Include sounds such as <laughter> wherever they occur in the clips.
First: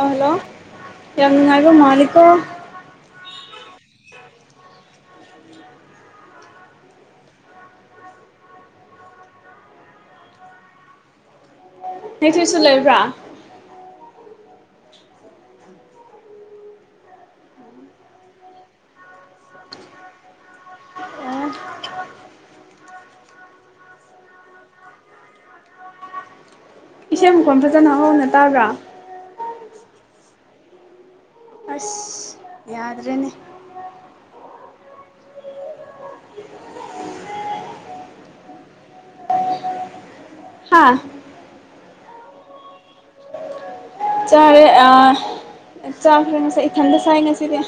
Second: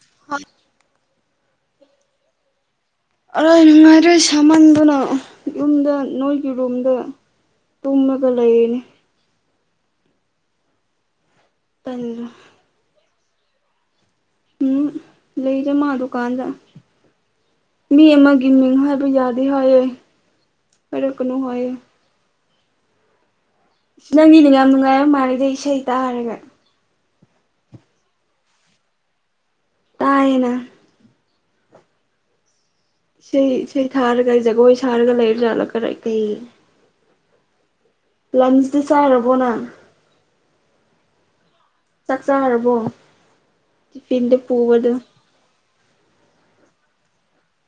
Hello ꯌꯥꯝꯉꯥꯏꯕ ꯃꯥꯂꯤꯀꯣ꯫ ꯑꯔꯥꯏ ꯅꯨꯡꯉꯥꯏꯔꯦ ꯁꯥꯃꯟꯗꯨꯅ ꯌꯨꯝꯗ ꯅꯣꯏꯒꯤ ꯔꯣꯝꯗ ꯇꯨꯝꯃꯒ ꯂꯩꯔꯤꯅꯤ ꯇꯟꯗꯅ ꯅꯊꯣꯏꯁꯨ ꯂꯩꯕ꯭ꯔꯥ <unintelligible> ꯎꯝ ꯂꯩꯇ‌ꯦ ꯃꯥꯥ ꯗꯨꯀꯥꯟꯗ ꯃꯤ ꯑꯃꯒꯤ ꯃꯤꯡ ꯍꯥꯏꯕ ꯌꯥꯗꯦ ꯍꯥꯏꯑꯦ ꯍꯥꯏꯔꯛꯀꯅꯨ ꯑꯣ ꯍꯥꯏꯑꯦ ꯏꯁꯩ ꯅꯪꯗꯤ ꯌꯥꯝ ꯅꯨꯡꯉꯥꯏꯔ ꯃꯥꯥꯟꯜꯂꯤꯗ ꯏꯁꯩ ꯇꯥꯔꯒ ꯏꯁꯩ ꯃꯈꫭꯟ ꯐꯖꯅ ꯍꯥꯎꯅ ꯇꯥꯕ꯭ꯔꯥ ꯇꯥꯌꯦꯅ ꯑꯁ ꯌꯥꯗ꯭ꯔꯦꯅꯦ ꯁ ꯏꯁꯩ ꯊꯥꯔꯒꯖꯒ ꯁꯥꯔꯒ ꯂꯩꯔꯖꯠꯂꯥ ꯈꯔ ꯀꯩ ꯂꯟꯆꯗꯤ ꯆꯥꯔꯕꯣꯅꯪ ꯍꯥꯥ ꯆꯥꯛ ꯆꯔꯥꯕꯣ ꯆꯥꯔꯦ ꯆꯥꯈꯔ ꯉꯁꯥꯏ ꯏꯊꯟꯗ ꯆꯥꯏ ꯉꯁꯤꯗꯤ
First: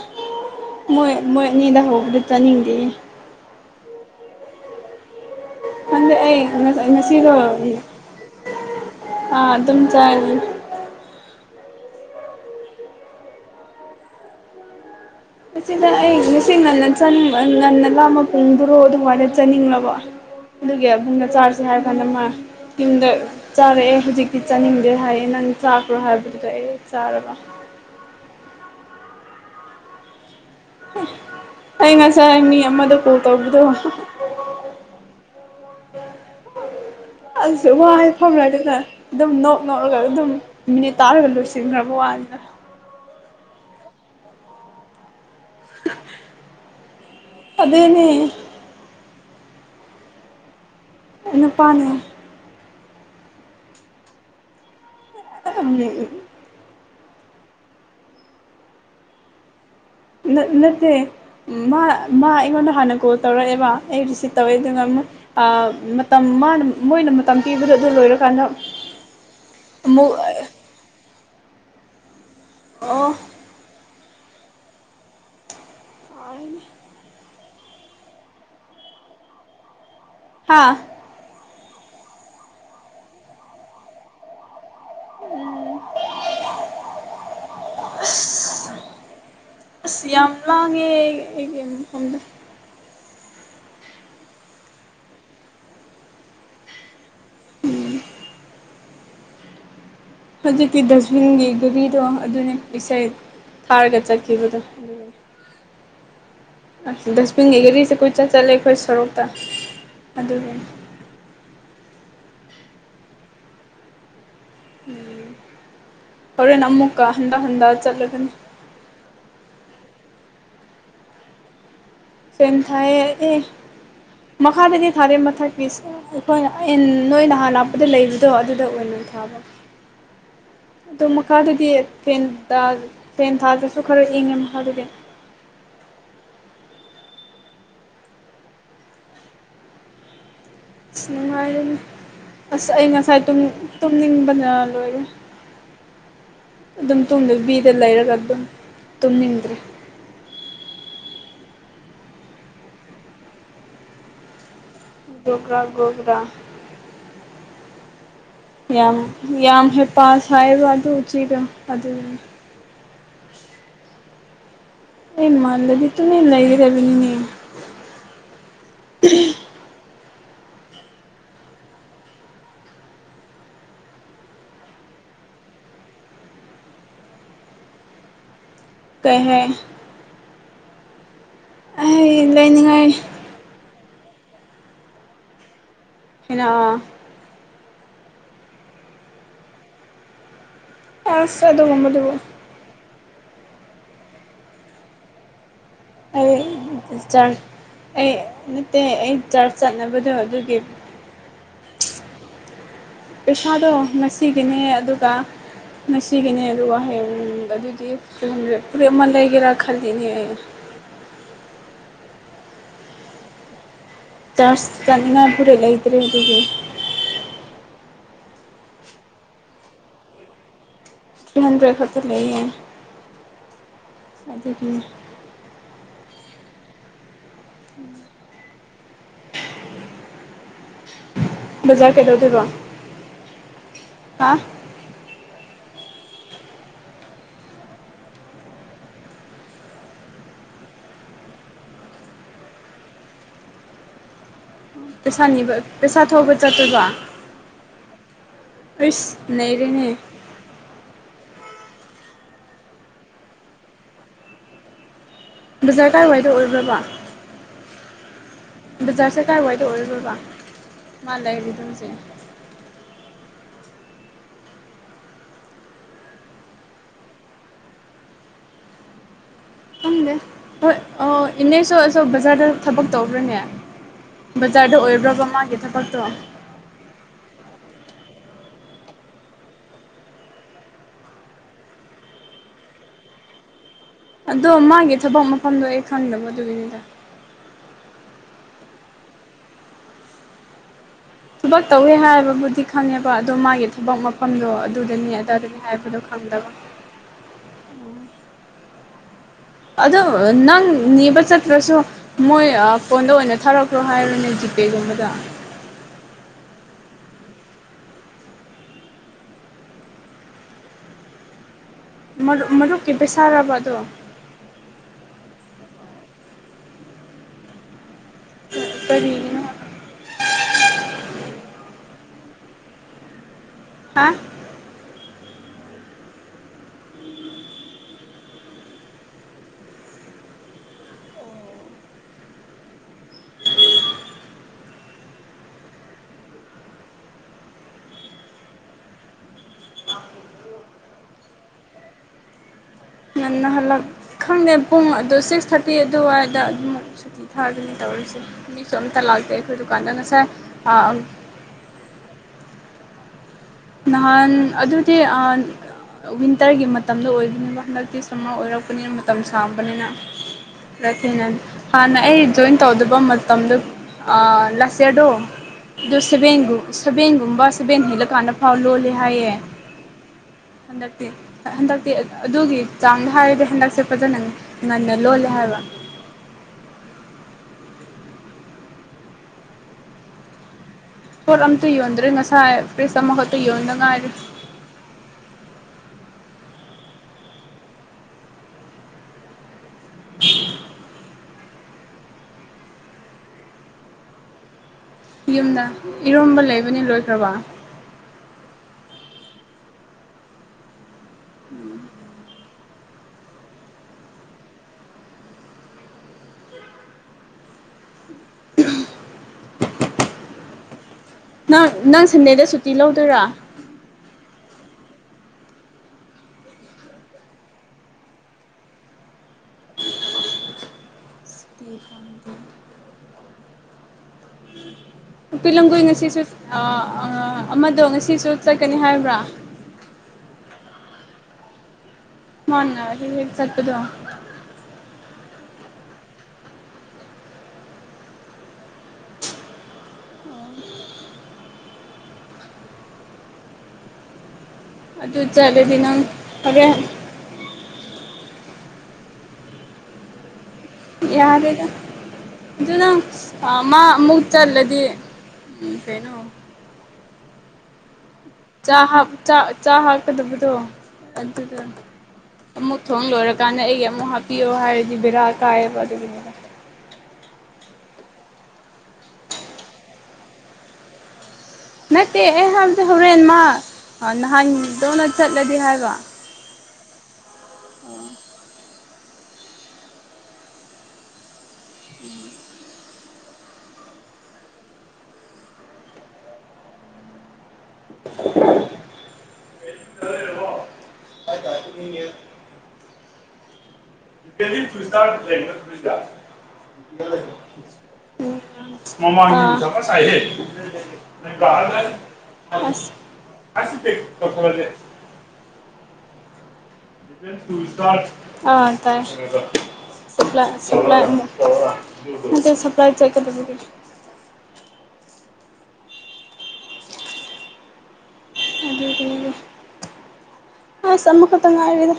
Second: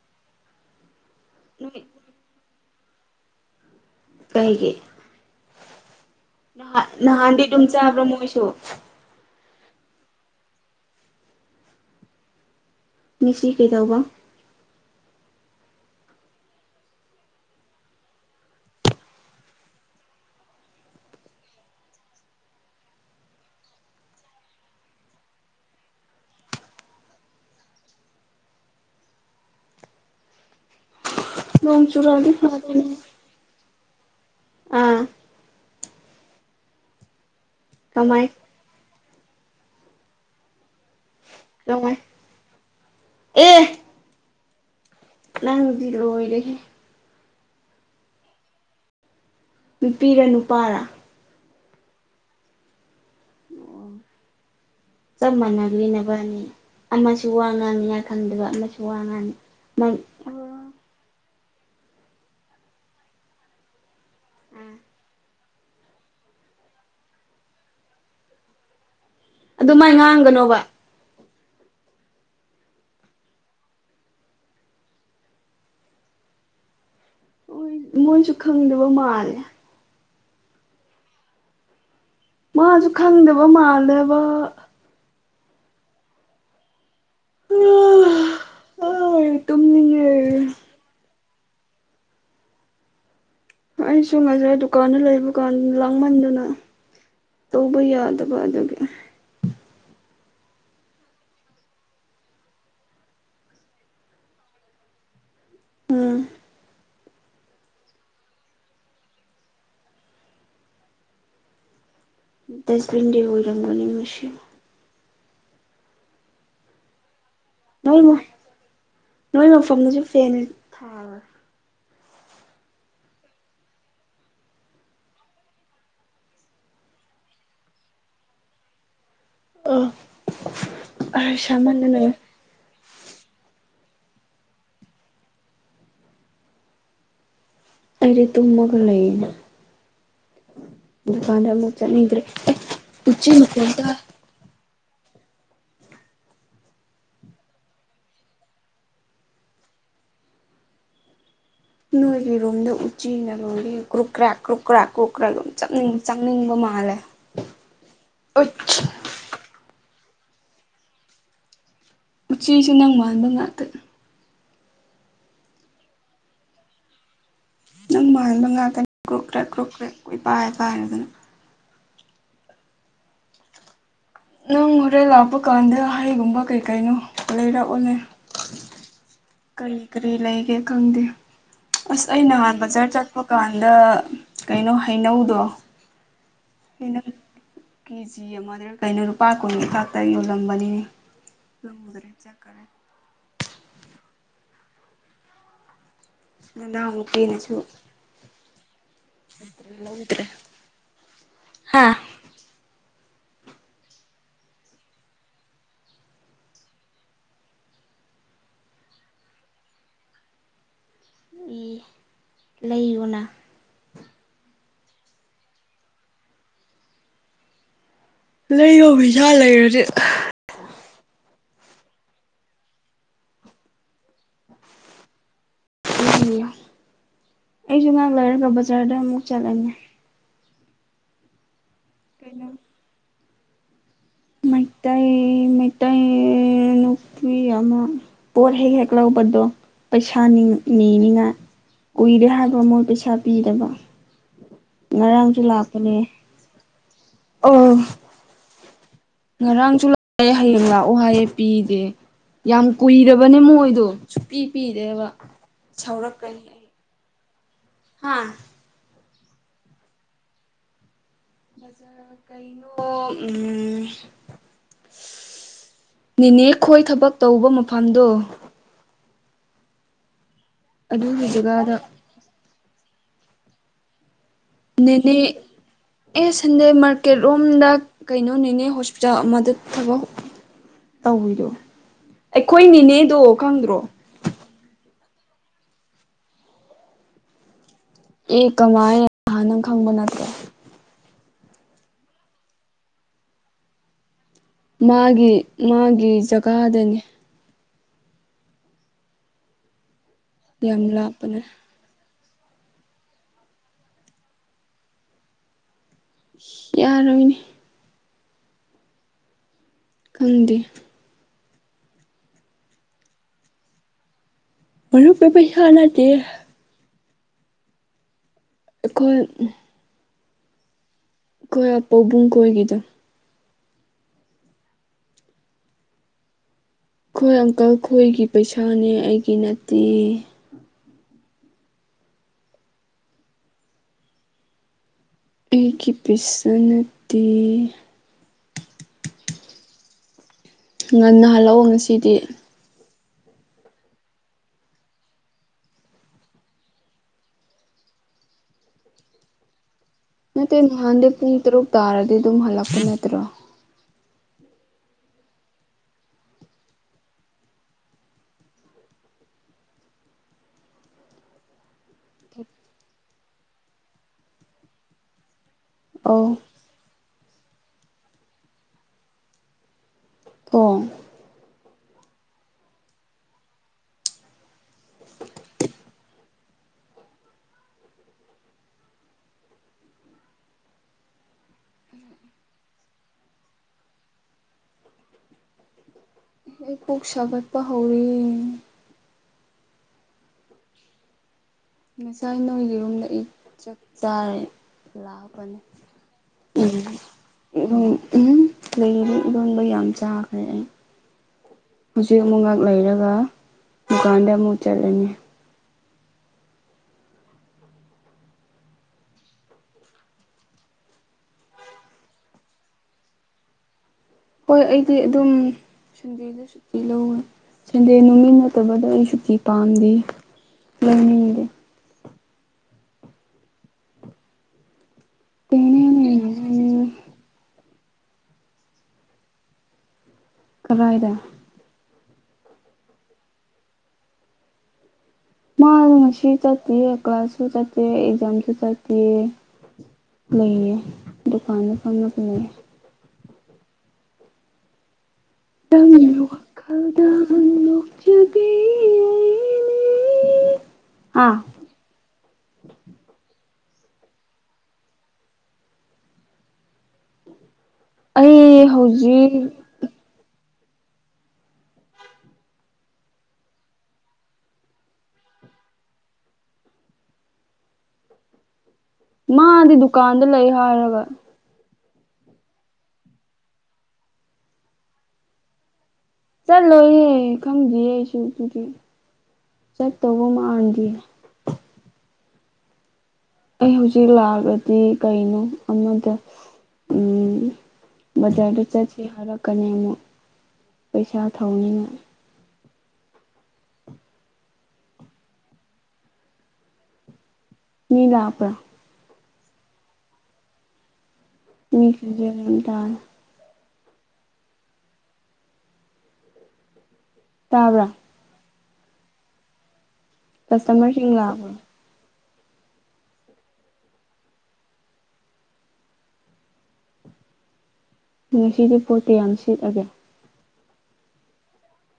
ꯃꯣꯏ ꯃꯣꯏ ꯅꯣꯏ ꯑꯅꯤꯗ ꯍꯧꯕꯗꯨ ꯆꯥꯅꯤꯡꯗꯦꯌ‌ꯦ ꯀꯩꯒꯤ ꯍꯪꯗꯛ ꯑꯩ ꯉ ꯅꯍꯥꯟ ꯉꯁꯤꯗꯣ ꯅꯍꯥꯟꯗꯤ ꯑꯗꯨꯝ ꯆꯥꯕ꯭ꯔꯥ ꯃꯣꯏꯁꯨ ꯑꯥ ꯑꯗꯨꯝ ꯆꯥꯏ ꯃꯤꯁꯤ ꯀꯩꯗꯧꯕ ꯃꯁꯤꯗ ꯑꯩ ꯉꯁꯤ ꯉꯟꯅꯅꯤꯡ ꯉꯟꯅꯒ ꯄꯨꯡꯗꯨꯔꯣ ꯑꯗꯨꯃꯥꯏꯅ ꯆꯥꯅꯤꯡꯂꯕ ꯑꯗꯨꯒꯤ ꯑꯕꯟꯒ ꯆꯥꯔꯁꯦ ꯍꯥꯏꯔ ꯀꯥꯟꯗ ꯃꯥ ꯌꯨꯝꯗ ꯆꯥꯔꯛꯑꯦ ꯍꯧꯖꯤꯛꯇꯤ ꯆꯥꯅꯤꯡꯗꯦ ꯍꯥꯏ ꯅꯪ ꯆꯥꯈ꯭ꯔꯣ ꯍꯥꯏꯕꯗꯨꯗ ꯑꯩ ꯆꯥꯔꯕ ꯅꯣꯡ ꯑꯩ ꯆꯨꯔꯛꯑꯗꯤ ꯉꯁꯥꯏ ꯃꯤ ꯐꯗꯣꯏꯅꯦ ꯑꯃꯗ ꯀꯣꯜ ꯇꯧꯕꯗꯣ ꯑꯥ ꯑꯁꯨ ꯋꯥ ꯀꯃꯥꯏ ꯍꯥꯏꯐꯝ ꯂꯩꯇꯨꯗꯦꯗ ꯑꯗꯨꯝ ꯅꯣꯛ ꯅꯣꯛꯂꯒ ꯑꯗꯨꯝ ꯃꯤꯅꯤꯠ ꯇꯥꯔꯒ ꯂꯣꯏꯁꯤꯟꯈ꯭ꯔꯕ ꯀꯃꯥꯏ ꯋꯥꯅꯤꯗ ꯑꯦ ꯅꯡꯗꯤ ꯂꯣꯏꯔꯦ ꯍꯦ ꯑꯗꯨꯗꯅꯦ ꯅꯨꯄꯤꯔ ꯅꯨꯄꯥꯔꯥ ꯅꯨꯅꯤꯄꯥ ꯑꯣ ꯆꯞ ꯃꯥꯟꯅꯈ꯭꯭ꯔꯅꯦꯅꯕꯅꯤ ꯑꯃꯁꯨ ꯋꯥ ꯉꯥꯡꯅꯤꯅ ꯈꯪꯗꯕ ꯑꯃꯁꯨ ꯋꯥ ꯉꯥꯡꯅꯤ ꯅꯠꯇꯦ ꯃꯥ ꯃꯥ ꯑꯩꯉꯣꯟꯗ ꯍꯥꯟꯅ ꯀꯣꯜ ꯇꯧꯔꯛꯑꯦꯕ ꯑꯩ ꯔꯤꯁꯤꯞ ꯇꯧꯋꯦ ꯑꯗꯨꯒ ꯃꯇꯝ ꯃꯥꯅ ꯃꯣꯏꯅ ꯃꯇꯝ ꯄꯤꯕꯗ ꯑꯗꯨ ꯂꯣꯏꯔꯀꯥꯟꯗ ꯑꯗꯨꯃꯥꯏ ꯑꯃꯨꯛ ꯉꯥꯡꯒꯅꯣꯕ ꯑꯣ ꯑꯅꯤ ꯏꯃꯣꯏꯁꯨ ꯈꯪꯗꯕ ꯃꯥꯜꯂꯦ ꯍꯥꯥ ꯃꯥꯁꯨ ꯈꯪꯗꯕ ꯃꯥꯜꯂꯦꯕ ꯎꯝ ꯑꯥ ꯑꯁ ꯇꯨꯝꯅꯤꯡꯉꯦ ꯌꯥꯝ ꯋꯥꯥꯡꯉꯦ ꯑꯩꯒꯤ ꯃꯐꯝꯗ ꯑꯩꯁꯨ ꯉꯁꯥꯏ ꯗꯨꯀꯥꯟꯗ ꯂꯩꯕ ꯀꯥꯟ ꯂꯥꯡꯃꯟꯗꯅ ꯇꯧꯕꯕꯨ ꯌꯥꯗꯕꯥꯗꯧꯒꯦ ꯍꯧꯖꯤꯛꯇꯀꯤ ꯗꯁꯕꯤꯟꯒꯤ ꯒꯨꯕꯤꯗꯣ ꯑꯗꯨꯅ ꯏꯁꯩ ꯊꯥꯔꯒꯦꯠ ꯆꯀꯤꯕꯨꯗ ꯎꯝ ꯗꯁꯕꯤꯟꯒꯤ ꯒꯥꯔꯤꯁꯦ ꯀꯨꯣꯏ ꯆꯠ ꯆꯠꯂꯦ ꯑꯩꯈꯣꯏ ꯁꯣꯔꯣꯛꯇ ꯑꯗꯨꯒꯤꯅꯦ ꯗꯁꯕꯤꯟꯗꯤ ꯑꯣꯏꯔꯪꯝꯕꯣꯅꯤ ꯃ ꯍꯣꯔꯦꯟ ꯑꯃꯨꯛꯀꯥ ꯅ ꯅꯣꯏ ꯃꯐꯝꯁꯨ ꯐ ꯆꯦꯟ ꯊꯥꯏ ꯑꯦ ꯃꯈꯥꯗꯗꯤ ꯊꯥꯔꯦ ꯃꯊꯛꯀꯤ ꯑꯩꯈꯣꯏꯅ ꯅꯣꯏ ꯅꯍꯥꯟ ꯍꯥꯞꯄꯗ ꯂꯩꯕꯗꯣ ꯑꯗꯨꯗ ꯑꯣꯏꯅ ꯑ ꯑꯗꯨꯃ ꯀꯥꯗꯗꯤ ꯁꯥꯃꯟꯗꯅ ꯐꯗꯥ ꯁꯦꯟ ꯊꯥꯗꯨꯁꯨ ꯈꯔ ꯏꯪꯉꯦ ꯃꯈꯥꯗꯨꯗꯤ ꯑꯔꯤ ꯇꯃ ꯀꯩꯅ ꯑꯁ ꯅꯨꯡꯉꯥꯏꯔꯤ ꯑꯦ ꯑꯁ ꯑꯩ ꯉꯁꯥꯏ ꯎꯆꯤ ꯃꯈꯣꯟ ꯇꯥꯏ ꯇꯨꯝꯅꯤꯡꯕꯅ ꯍ ꯑꯗꯨꯝ ꯇꯨꯡꯗ ꯕꯤꯗ ꯂꯩꯔꯒ ꯑꯗꯨꯝ ꯇꯨꯝꯅꯤꯡꯗ꯭ꯔꯦ ꯅꯣꯏ ꯔꯣꯝ ꯎ ꯎꯆꯤꯅ ꯂꯣꯏ ꯀ꯭ꯔꯨꯛ꯭ꯔ ꯀ ꯀꯀ꯭ꯔꯥ ꯀꯣꯛ ꯈꯔ ꯒ꯭ꯔꯣꯒ꯭ꯔꯥ ꯑꯗꯨꯝꯅꯤꯡ ꯒ꯭ꯔꯣꯒ꯭ꯔꯥ ꯆꯪꯅꯤꯡꯕ ꯃꯥꯜꯂꯦ ꯌꯥꯝ ꯌꯥꯝ ꯍ ꯄꯥꯁ ꯍꯥꯏꯕ ꯑꯗꯨ ꯎꯆꯤꯒ ꯑꯗꯨ ꯉꯠꯇ ꯑꯩꯃꯥꯟꯗꯗꯤ ꯇꯨꯅꯤ ꯂꯩꯗꯕꯤꯅꯤꯅꯤ ꯅꯪ ꯃꯥꯟꯕ ꯉꯥꯛꯇꯅꯤ ꯀ꯭ꯔꯣꯛ ꯀ꯭ꯔꯦꯛ ꯀ꯭ꯔꯣꯛ ꯀ꯭ꯔꯦꯛ ꯀꯣꯏ ꯄꯥꯏ ꯄꯥꯏꯔꯗꯅ ꯅꯪ ꯍꯣꯔꯦꯟ ꯂꯥꯛꯄ ꯀꯥꯟꯗ ꯍꯩꯒꯨꯝꯕ ꯀꯩ ꯀꯩꯅꯣ ꯂꯩꯔꯛꯑꯣꯅꯦ ꯀꯩ ꯍꯥꯏ ꯀꯔꯤ ꯀꯔꯤ ꯂꯩꯒꯦ ꯈꯪꯗꯦ ꯑꯁ ꯑꯩ ꯅꯍꯥꯟ ꯕꯖꯥꯔ ꯆꯠꯄ ꯀꯥꯟꯗ ꯀꯩꯅꯣ ꯍꯩꯅꯧꯗꯣ ꯍ ꯀꯦ ꯖꯤ ꯑꯃꯗ ꯀꯩꯅꯣ ꯂꯨꯄꯥ ꯀꯨꯟ ꯍꯊꯥꯛꯇ ꯌꯣꯜꯂꯝꯃꯤ ꯑꯁ ꯅꯤꯔ ꯑꯗꯨꯒꯨꯝꯕꯗꯨꯕꯨ ꯆꯔ ꯑꯩ ꯆꯥꯟ ꯅꯅꯥꯎꯅꯨꯄꯤꯅꯁꯨ ꯑꯩ ꯅꯠꯇꯦ ꯑꯩ ꯆꯔꯆ ꯆꯠꯅꯕꯗꯣ ꯑꯗꯨꯒꯤ ꯍꯥꯥ ꯄꯩꯁꯥꯗꯣ ꯉꯁꯤꯒꯤꯅꯦ ꯑꯗꯨꯒ ꯉꯁꯤꯒꯤꯅꯦ ꯑꯗꯨꯒ ꯋꯥꯍꯡ ꯑꯗꯨꯗꯤꯗꯦ ꯐꯂꯦꯞ ꯑꯃ ꯂꯩꯒꯦꯔꯥ ꯈꯜꯂꯤꯅꯦ ꯎ ꯂꯩꯒꯨꯅ ꯆꯥꯖ ꯆꯅ ꯨꯔꯦ ꯂꯩꯒ꯭ꯔꯦ ꯑꯗꯨꯗꯒꯤ ꯂꯩꯌꯣ ꯩꯁꯥ ꯂꯩꯔꯗꯤ ꯄꯍꯟꯕ꯭ꯔꯦ ꯈꯛꯇ ꯂꯩꯌꯦ ꯑꯗꯨꯗꯤ ꯎ ꯑꯩꯁꯨ ꯉꯍꯥꯛ ꯂꯩꯔꯒ ꯕꯖꯥꯔꯗ ꯑꯃꯨꯛ ꯆꯠꯂꯅꯤ ꯃꯖꯥ ꯀꯩꯗꯧ ꯊꯕ ꯃꯩꯠꯇꯥꯏ ꯃꯦꯠꯇꯥꯏ ꯃꯤꯏ ꯑꯃ ꯄꯣꯠ ꯍꯦꯛ ꯍꯦꯛ ꯂꯄꯗꯣ ꯄꯩꯁꯥ ꯅꯤꯅꯤꯉꯥꯏ ꯀꯨꯏꯔꯦ ꯍꯥꯏꯕ ꯃꯣꯏ ꯄꯩꯁꯥ ꯄꯤꯗꯔꯕ ꯄꯩꯁꯥ ꯉꯔꯥꯡꯁꯨ ꯅꯤꯕ ꯂꯥꯛꯄꯅꯦ ꯄꯩꯁꯥ ꯊꯧꯕ ꯆꯠꯇꯣꯏꯕ ꯑꯣ ꯑꯩꯁ ꯉꯔꯥꯡꯁꯨ ꯅꯩꯔꯦꯅꯦ ꯂꯥꯛꯑꯦ ꯍꯌꯦꯡ ꯂꯥꯛꯑꯣ ꯍꯥꯏꯌꯦ ꯄꯤꯗꯦ ꯌꯥꯝ ꯀꯨꯏꯔꯕꯅꯦ ꯃꯣꯏꯗꯣ ꯁꯨꯄꯤ ꯄꯤꯗꯦꯕ ꯕꯖꯥꯔ ꯀꯥꯏꯋꯥꯏꯗ ꯑꯣꯏꯕ꯭ꯔꯕ ꯍꯥꯥ ꯕꯖꯥꯔꯁꯦ ꯀꯥꯏꯋꯥꯏꯗ ꯑꯣꯏꯔꯗꯣꯏꯔꯕ ꯖ ꯀꯩꯩꯅꯣ ꯎꯝ ꯅꯅꯤꯅꯦ ꯈꯣꯏ ꯊꯕꯛ ꯇꯧꯕ ꯃꯐꯝꯗꯣ ꯈꯪꯗꯦ ꯍꯣꯏ ꯑ ꯑꯗꯨꯒꯤ ꯏꯅꯦꯁꯨ ꯖꯒꯥꯗ ꯑꯆ ꯕꯖꯥꯔꯗ ꯊꯕꯛ ꯇꯧ꯭ꯔꯅꯦ ꯅꯦꯅꯦ ꯑꯦ ꯁꯟꯗꯦ ꯃꯥꯔꯀꯦꯠ ꯔꯣꯝꯗ ꯀꯩꯅꯣꯅꯦꯅꯦ ꯍꯣꯁꯄꯤꯇꯥꯜ ꯑꯃꯗ ꯊꯕꯛ ꯇꯧꯤꯗꯣ ꯑꯩꯈꯣꯏꯅꯤꯅꯦꯗꯣ ꯈꯪꯗ꯭ꯔꯣ ꯑꯗꯣ ꯃꯥꯒꯤ ꯊꯕꯛ ꯃꯐꯝꯗꯣ ꯑꯩ ꯈꯪꯗꯕ ꯑꯗꯨꯒꯤꯅꯤꯗ ꯑꯦ ꯀꯃꯥꯏꯅ ꯅꯍꯥꯟ ꯅꯪ ꯈꯪꯕ ꯅꯠꯇ꯭ꯔꯦ ꯊꯕꯛ ꯇꯧꯋꯦ ꯍꯥꯏꯕꯕꯨꯗꯤ ꯈꯪꯉꯦꯕ ꯑꯗꯣ ꯃꯥꯒꯤ ꯊꯕꯛ ꯃꯐꯝꯗꯣ ꯑꯗꯨꯗꯅꯤ ꯃꯥꯒꯤ ꯑꯗꯥꯗꯅꯤ ꯍꯥꯏꯕꯗꯣ ꯃꯥꯒꯤ ꯈꯪꯗꯕ ꯎ ꯖꯒꯥꯗꯅꯤ ꯑꯗꯣ ꯅꯪ ꯌꯥꯝ ꯅꯕꯁ ꯂꯥꯞꯄꯅꯦ ꯄ꯭ꯔꯣꯁꯨ ꯃꯣꯏ ꯐꯣꯟꯗ ꯑꯣꯏꯅ ꯊꯥꯔꯛꯄ꯭ꯔꯣ ꯍꯥꯏꯔꯅꯦ ꯖꯤꯄꯦꯒꯨꯝꯕꯗ ꯌꯥꯔꯣꯏꯅꯦ ꯈꯪꯗꯦ ꯃꯔ ꯃꯔꯨꯞꯀꯤ ꯄꯦꯁꯥꯔꯕꯗꯣ ꯍ ꯔꯨꯄꯦ ꯄꯩꯁꯥ ꯑꯅꯥꯗ ꯀꯣꯏ ꯀꯔꯤꯒꯤꯅꯣ ꯑꯩꯈꯣꯏ ꯄꯕꯨꯡ ꯀꯣꯏꯒꯤꯗ ꯍꯥ ꯈꯣꯏ ꯑꯪꯀꯜ ꯈꯣꯏꯒꯤ ꯄꯩꯁꯥꯅꯦ ꯑꯩꯒꯤ ꯅꯠꯇꯦ ꯑꯩꯒꯤ ꯄꯤꯁꯅꯠꯇꯦ <inaudible> ꯉꯟꯅ ꯍꯜꯂꯛꯑꯣ ꯉꯁꯤꯗꯤ ꯉ ꯅꯍꯜꯂ ꯈꯪꯗꯦ ꯄꯨꯡ ꯑꯗꯨꯣ ꯁꯤꯛꯁ ꯊꯥꯔꯇꯤ ꯑꯗꯨꯋꯥꯏꯗ ꯑꯗꯨꯝꯃꯛ ꯁꯨꯇꯤ ꯊꯥꯒꯅꯤ ꯇ ꯃꯤ ꯁꯣꯝꯇ ꯂꯥꯛꯇꯈꯣꯏ ꯅꯠꯇꯦ ꯅꯍꯥꯟꯗꯤ ꯄꯨꯡ ꯇꯔꯨꯛ ꯇꯥꯔꯗꯤ ꯑꯗꯨꯝ ꯍꯜꯂꯛꯄ ꯅꯠꯇ꯭ꯔꯣ ꯅꯍꯥꯟ ꯑꯗꯨꯗꯤ ꯋꯤꯟꯇꯔꯒꯤ ꯃꯇꯝꯗ ꯑꯣꯏꯗꯣꯏꯅꯦꯕ ꯍꯟꯗꯛꯇꯤ ꯁꯔꯃꯔ ꯑꯣꯏꯔꯛꯄꯅꯤꯅ ꯃꯇꯝ ꯁꯥꯡꯕꯅꯤꯅ ꯔꯊꯤꯅ ꯍꯥꯟꯅ ꯑꯩ ꯖꯣꯏꯟ ꯇꯧꯗꯕ ꯃꯇꯝꯗ ꯑ ꯂꯥꯁꯦꯗꫭ ꯑꯗꯨ ꯑꯧ ꯁꯕꯒ ꯁꯦꯕꯦꯡꯒꯨꯝꯕ ꯁꯕꯦꯟ ꯍꯦꯜꯠꯂꯀꯥꯟꯗ ꯐꯥꯎ ꯂꯣꯜꯂꯦ ꯍꯥꯏꯌꯦ ꯊꯣꯡ ꯍꯟꯗ ꯍꯟꯗ ꯑꯗꯨꯒꯤ ꯆꯥꯡꯗ ꯍꯥꯏꯔꯗꯤ ꯍꯟꯗꯛꯁꯦ ꯐꯖꯅ ꯉꯟꯅ ꯂꯣꯜꯂꯦ ꯍꯥꯏꯕ <inaudible> ꯄꯣꯠ ꯑꯝꯇ ꯌꯣꯟꯗ꯭ꯔꯦ ꯉꯁꯥꯏ ꯐ꯭ꯔꯤꯖ ꯑꯃꯈꯛꯇ ꯌꯣꯟꯗꯉꯥꯏꯔꯤ ꯑꯩ ꯀꯣꯛ ꯁꯥꯒꯠꯄ ꯍꯧꯔ ꯉꯁꯥꯏ ꯅꯣꯏꯒꯤꯔꯨꯝꯗ ꯏ ꯆ ꯆꯥꯔꯦ ꯂ ꯌꯨꯝꯗ ꯏꯔꯣꯝꯕ ꯂꯩꯕꯅꯤ ꯂꯣꯏꯈ꯭ꯔꯕ ꯎ ꯂꯩꯗꯤ ꯏꯔꯣꯟꯕ ꯌꯥꯝ ꯆꯥꯈ꯭ꯔꯦ ꯑꯩ ꯍꯧꯖꯤꯛ ꯑꯃꯨꯛ ꯂꯩꯔꯒ ꯗꯨꯀꯥꯟꯗ ꯑꯃꯨꯛ ꯆꯠꯂꯅꯤ <inaudible> ꯅꯪ ꯅꯪ ꯁꯟꯟꯅꯩꯗ ꯁꯨꯇꯤ ꯂꯧꯗꯣꯏꯔ ꯍꯣꯏ ꯑꯩꯗꯤ ꯑꯗꯨꯝ ꯁꯟꯗꯦꯗ ꯁꯨꯇꯤ ꯂꯧꯋꯦ ꯁꯟꯗꯦ ꯅꯨꯃꯤꯠ ꯅꯠꯇꯕꯗ ꯑꯩ ꯁꯨꯇꯤ ꯄꯥꯝꯗꯦ ꯂꯅꯤ ꯇꯗꯤ ꯄꯤꯂꯪꯒꯨ ꯉꯁꯤꯁꯨ ꯑꯗꯣ ꯉꯁꯤꯁꯨ ꯆꯠꯀꯅꯤ ꯍꯥꯏꯕ꯭ꯔꯥ ꯐꯗ ꯃꯅ ꯍ ꯍ ꯆꯠꯄꯗ ꯃꯥ ꯉꯁꯤ ꯆꯠꯇꯦ ꯀ꯭ꯂꯥꯁꯁꯨ ꯆꯠꯇꯦ ꯑꯦꯛꯖꯥꯝꯁꯨ ꯆꯠꯇꯦ ꯂꯩꯔꯌꯦ ꯀꯥꯟꯗ ꯐꯅ ꯂꯩꯦ ꯑꯗꯨ ꯑꯗꯨ ꯆꯗꯦ ꯅꯪ ꯅꯪꯒꯤ ꯐꯔꯦ ꯋꯥꯈꯜꯗ ꯅꯣꯛꯆꯕꯤ ꯑꯩꯅꯤ ꯍꯥ ꯌꯥꯗꯗ ꯑꯗꯨꯗ ꯃꯥ ꯃꯨꯛꯇꯛꯇꯔꯂꯗꯤ ꯎ ꯀꯩꯅꯣ ꯑꯩ ꯍꯧꯖꯤꯛ ꯆꯥ ꯍꯥꯞꯀꯗꯕꯗꯣ ꯑꯗꯨꯗ ꯑꯃꯨꯛ ꯊꯣꯡ ꯂꯣꯏꯔꯀꯥꯟꯗ ꯑꯩꯒꯤ ꯑꯃꯨꯛ ꯍꯥꯞꯄꯤꯌꯣ ꯍꯥꯏꯔꯗꯤ ꯕꯦꯔꯥ ꯀꯥꯏꯑꯕ ꯑꯗꯨꯒꯤꯅꯦ <unintelligible> ꯃꯥꯗꯤ ꯗꯨꯀꯥꯟꯗ ꯂꯩ ꯍꯥꯏꯔꯒ ꯅꯠꯇꯦ ꯑꯩ ꯍꯥꯏꯕꯗꯤ ꯍꯧꯣꯔꯦꯟꯃ ꯅꯍꯥꯟꯗꯧꯅ ꯆꯠꯂꯗꯤ ꯍꯥꯏꯕꯣ ꯆꯠ ꯂꯣꯏꯌꯦꯦ ꯈꯪꯗ꯭ꯌꯦ ꯑꯩꯁꯨ ꯑꯗꯨꯗꯤ ꯆꯠꯇꯧꯕ ꯃꯥꯗꯤ ꯑꯩ ꯍꯧꯖꯤꯛ ꯂꯥꯛꯑꯒꯗꯤ ꯀꯩꯅꯣ ꯑꯃꯗ ꯎꯝꯖꯔ ꯆ ꯍꯥꯔ ꯀꯅꯤ ꯄꯩꯁꯥ ꯊꯧꯅꯤꯅ <unintelligible> ꯃꯤ ꯂꯥꯛꯄ꯭ꯔꯥ ꯃꯃ ꯃꯤ ꯈꯣꯟꯖꯦꯜ ꯌꯥꯝ ꯇꯥꯔꯦ ꯔ ꯂꯈꯦ ꯇꯥꯕ꯭ꯔꯥ ꯑꯥ ꯇꯥꯏ ꯄ ꯀꯁꯇꯃꯔꯁꯤꯡ ꯂꯥꯛꯄ꯭ꯔꯥ ꯅꯇꯄ꯭ꯂ ꯆꯠꯀꯗꯕꯒ ꯉꯁꯤꯗꯤ ꯄꯣꯠꯇꯤ ꯌꯥꯝ ꯁꯤꯠꯂꯒꯦ ꯑ ꯁꯃꯀ ꯇ ꯉꯥꯗ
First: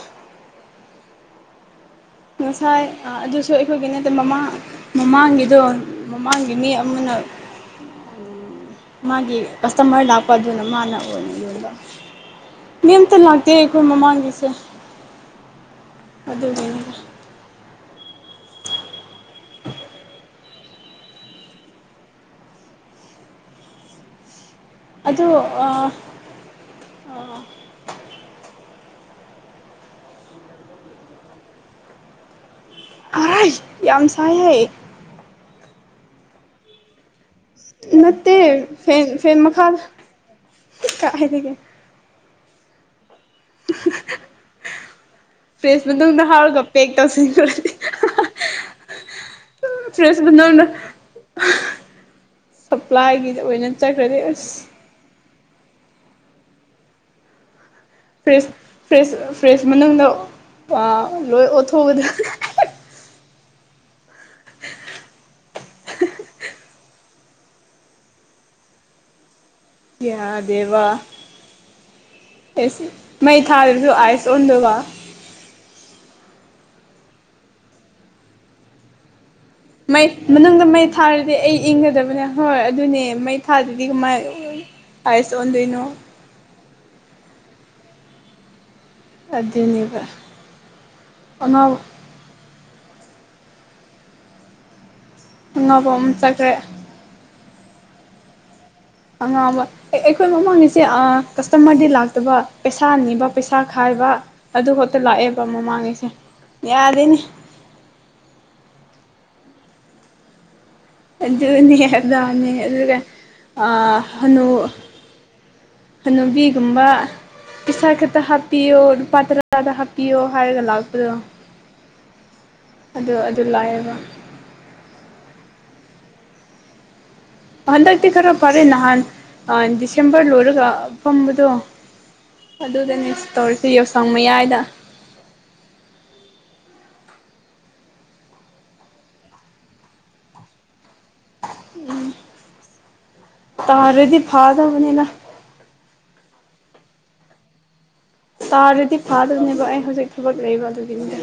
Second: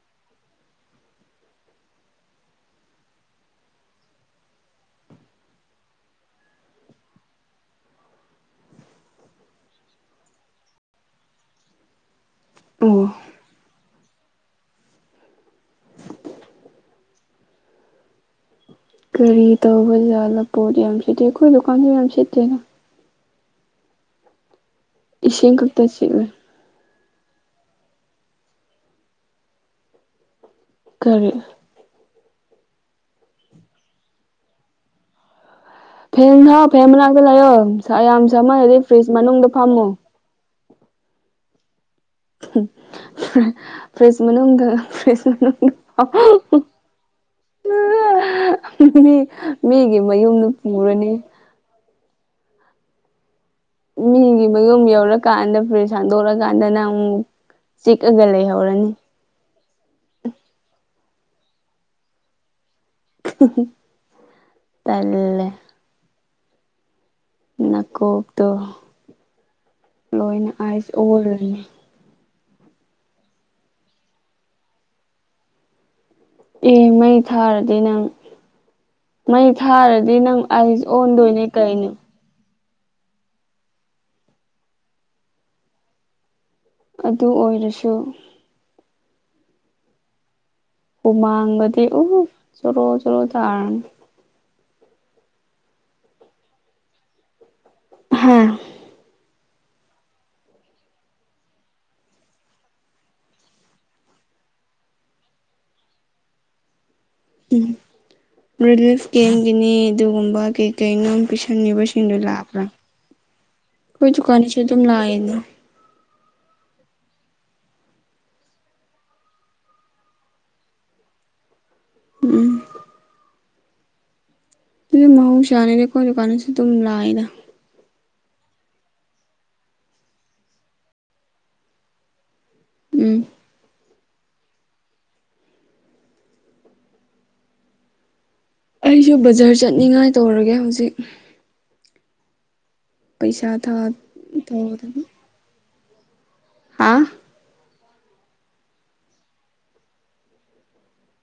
ꯉꯁꯥꯏ ꯑꯗꯨꯁꯨ ꯑꯩꯈꯣꯏꯒꯤ ꯅꯠꯇꯦ ꯃꯃꯥꯡ ꯃꯃꯥꯡꯒꯤꯗꯣ ꯃꯃꯥꯡꯒꯤ ꯃꯤ ꯑꯃꯅ ꯃꯥꯒꯤ ꯀꯁꯇꯃꯔ ꯂꯥꯛꯄ ꯑꯗꯨꯅ ꯃꯥꯅ ꯑꯣꯏꯅ ꯌ‌ꯣꯟꯕ ꯃꯤ ꯑꯣ ꯑꯝꯇ ꯂꯥꯛꯇꯦ ꯑꯩꯈꯣꯏ ꯃꯃꯥꯡꯒꯤꯁꯦ ꯑꯗꯨꯅꯤꯅꯦ ꯀꯔꯤ ꯇꯧꯕ ꯖꯥꯠꯂ ꯄꯣꯠ ꯌꯥꯝ ꯁꯤꯠꯇꯦ ꯑꯩꯈ‌ꯣꯏ ꯗꯨꯀꯥꯟꯁꯨ ꯌꯥꯝ ꯁꯤꯠꯇꯦꯅ‌ꯦ ꯑꯗꯨ ꯏꯁꯤꯡ ꯈꯛꯇꯥ ꯑꯥ ꯁꯤꯠꯂ‌ꯦ ꯀꯔꯤ ꯑꯩꯁ ꯌꯥꯝ ꯁꯥꯏꯦ ꯐꯦꯟ ꯊꯥꯎ ꯐꯦꯟ ꯃꯅꯥꯛꯇ ꯂꯩꯌꯣ ꯅꯨꯡꯁꯥ ꯌꯥꯝ ꯅꯠꯇꯦ ꯁꯃꯟ ꯂꯗꯤ ꯐ꯭ꯔꯤꯖ ꯐꯦꯟ ꯐꯦꯟ ꯃꯅꯨꯡꯗ ꯃꯈꯥꯗ ꯐꯝꯃꯣ ꯀꯥꯏꯗꯒꯤ ꯎꯝ ꯐ꯭ꯔꯤꯁ ꯃꯅꯨꯡꯗ ꯐ꯭ꯔꯤꯁ ꯃꯅꯨꯡꯗ ꯐ꯭ꯔꯤꯖ ꯃꯅꯨꯡꯗ ꯍꯥꯞꯔꯒ ꯐꯝ ꯄꯦꯛ ꯇꯧꯁꯤꯟꯈ꯭ꯔꯗꯤ ꯃꯤ ꯃꯤꯒꯤ ꯐ꯭ꯔꯤꯖ ꯃꯌꯨꯝꯗꯨ ꯄꯨꯔꯅꯤ ꯁꯄ꯭ꯂꯥꯏꯒꯤ ꯃꯤꯒꯤ ꯃꯌꯨꯝ ꯌꯧꯔꯀꯥꯟꯗ ꯐ꯭ꯔꯤꯁ ꯍꯥꯡꯗꯣꯂꯛꯀꯥꯟꯗꯅ ꯑꯃꯨꯛ ꯆꯤꯛꯑꯒ ꯐ꯭ꯔꯤꯁ ꯂꯩꯍꯧꯔꯅꯤ ꯐ꯭ꯔꯤꯁ ꯐ꯭ꯔꯤꯁ ꯃꯅꯨꯡꯗ ꯂꯣꯏ ꯑꯣꯠꯊꯣꯛꯑꯗ ꯇꯜꯂ‌ꯦ ꯅꯥꯀꯣꯛꯇꯣ ꯂꯣꯏꯅ ꯌꯥꯗꯦꯕ ꯑꯥꯏꯁ ꯑꯣꯔꯅꯤ ꯑꯦꯁ ꯃꯩ ꯊꯥꯗꯕꯁꯨ ꯑꯥꯏꯁ ꯑꯣꯟꯗꯕ ꯑꯦ ꯃꯩ ꯊꯥꯔꯗꯤꯅꯪ ꯃꯩ ꯃꯩ ꯊꯥꯔꯗꯤ ꯅꯪ ꯃꯅꯨꯡꯗ ꯑꯩꯥꯏꯁ ꯃꯩ ꯊꯥꯔꯗꯤ ꯑꯣꯟꯗꯣꯏꯅꯦ ꯑꯩ ꯀꯩꯅꯣ ꯏꯪꯒꯗꯕꯅꯦ ꯍꯣꯏ ꯑꯗꯨꯅꯦ ꯃꯩ ꯊꯥꯗꯗꯤ ꯀꯃꯥꯏ ꯑꯥꯏꯁ ꯑꯣꯟꯗꯣꯏꯅꯣ ꯑꯗꯨ ꯑꯣꯏꯔꯁꯨ ꯑꯗꯨꯅꯤꯕ ꯍꯨꯃꯥꯡꯒꯗꯤ ꯎꯐ ꯆꯔꯣ ꯆꯔꯣ ꯇꯥꯔꯅꯤ ꯉꯧꯕꯝ ꯆꯈ꯭ꯔꯦ ꯍꯥꯥ ꯑꯉꯥꯕ ꯑꯦ ꯑꯩꯈꯣꯏ ꯃꯃꯥꯡꯒꯤꯁꯦ ꯑ ꯀꯁꯇꯃꯔꯗꯤ ꯂꯥꯛꯇꯕ ꯄꯩꯁꯥ ꯅꯤꯕ ꯄꯩꯁꯥ ꯈꯥꯏꯕ ꯑꯗꯨ ꯈꯠꯇ ꯂꯥꯛꯑꯦꯕ ꯃꯃꯥꯡꯒꯤꯁꯦ ꯌꯥꯗꯦꯅꯦ ꯎꯝ ꯔꯤꯂꯤꯐ ꯀꯦꯝꯒꯤꯅꯤ ꯑꯗꯨꯒꯨꯝꯕ ꯀꯩ ꯀꯩꯅꯣꯝ ꯑꯗꯨꯅꯦ ꯄꯤꯁꯟꯒꯤꯕꯁꯤꯡꯗꯨ ꯑꯗꯥꯅꯦ ꯂꯥꯛꯄ꯭ꯔꯥ ꯑꯗꯨꯒ ꯀꯣꯏ ꯗꯨꯀꯥꯅꯤ ꯍꯅꯨ ꯆ ꯑꯗꯨꯝ ꯂꯥꯛꯑꯅꯣ ꯍꯅꯨꯕꯤꯒꯨꯝꯕ ꯄꯩꯁꯥ ꯈꯛꯇ ꯍꯥꯞꯄꯤꯌꯣ ꯂꯨꯄꯥ ꯇꯔꯥꯗ ꯍꯥꯞꯄꯤꯌꯣ ꯍꯥꯏꯔꯒ ꯂꯥꯛꯄꯗꯣ ꯎꯝ ꯑꯗꯨ ꯑꯗꯨ ꯂꯥꯏꯕ ꯑꯗꯨꯗꯤ ꯃꯍꯧꯁꯥꯅꯤꯅ‌ꯦ ꯑꯩꯈ‌ꯣꯏ ꯗꯨꯀꯥꯟꯗꯁꯨ ꯑꯗꯨꯝ ꯂꯥꯛꯑꯦꯗ ꯍꯟꯗꯛꯇꯤ ꯈꯔ ꯐꯔꯦ ꯅꯍꯥꯟ ꯗꯤꯁꯦꯝꯕꯔ ꯂꯣꯏꯔꯒ ꯐꯝꯕꯗꯣ ꯑꯗꯨꯗꯅꯦ ꯎꯝ ꯇꯧꯔꯤꯁꯤ ꯌꯥꯎꯁꯪ ꯃꯌꯥꯏꯗ ꯑꯩꯁꯨ ꯕꯖꯥꯔ ꯆꯠꯅꯤꯡꯉꯥꯏ ꯇꯧꯔꯒꯦ ꯍꯧꯖꯤꯛ ꯎꯝ ꯄꯩꯁꯥ ꯊꯥ ꯇꯥꯔꯗꯤ ꯇꯧꯗꯕ ꯐꯥꯗꯕꯅꯤꯅ ꯍꯥ ꯇꯥꯔꯗꯤ ꯐꯥꯗꯣꯅꯦꯕ ꯑꯩ ꯍꯧꯖꯤꯛ ꯊꯕꯛ ꯂꯩꯕ ꯑꯗꯨꯒꯤꯅꯤꯗ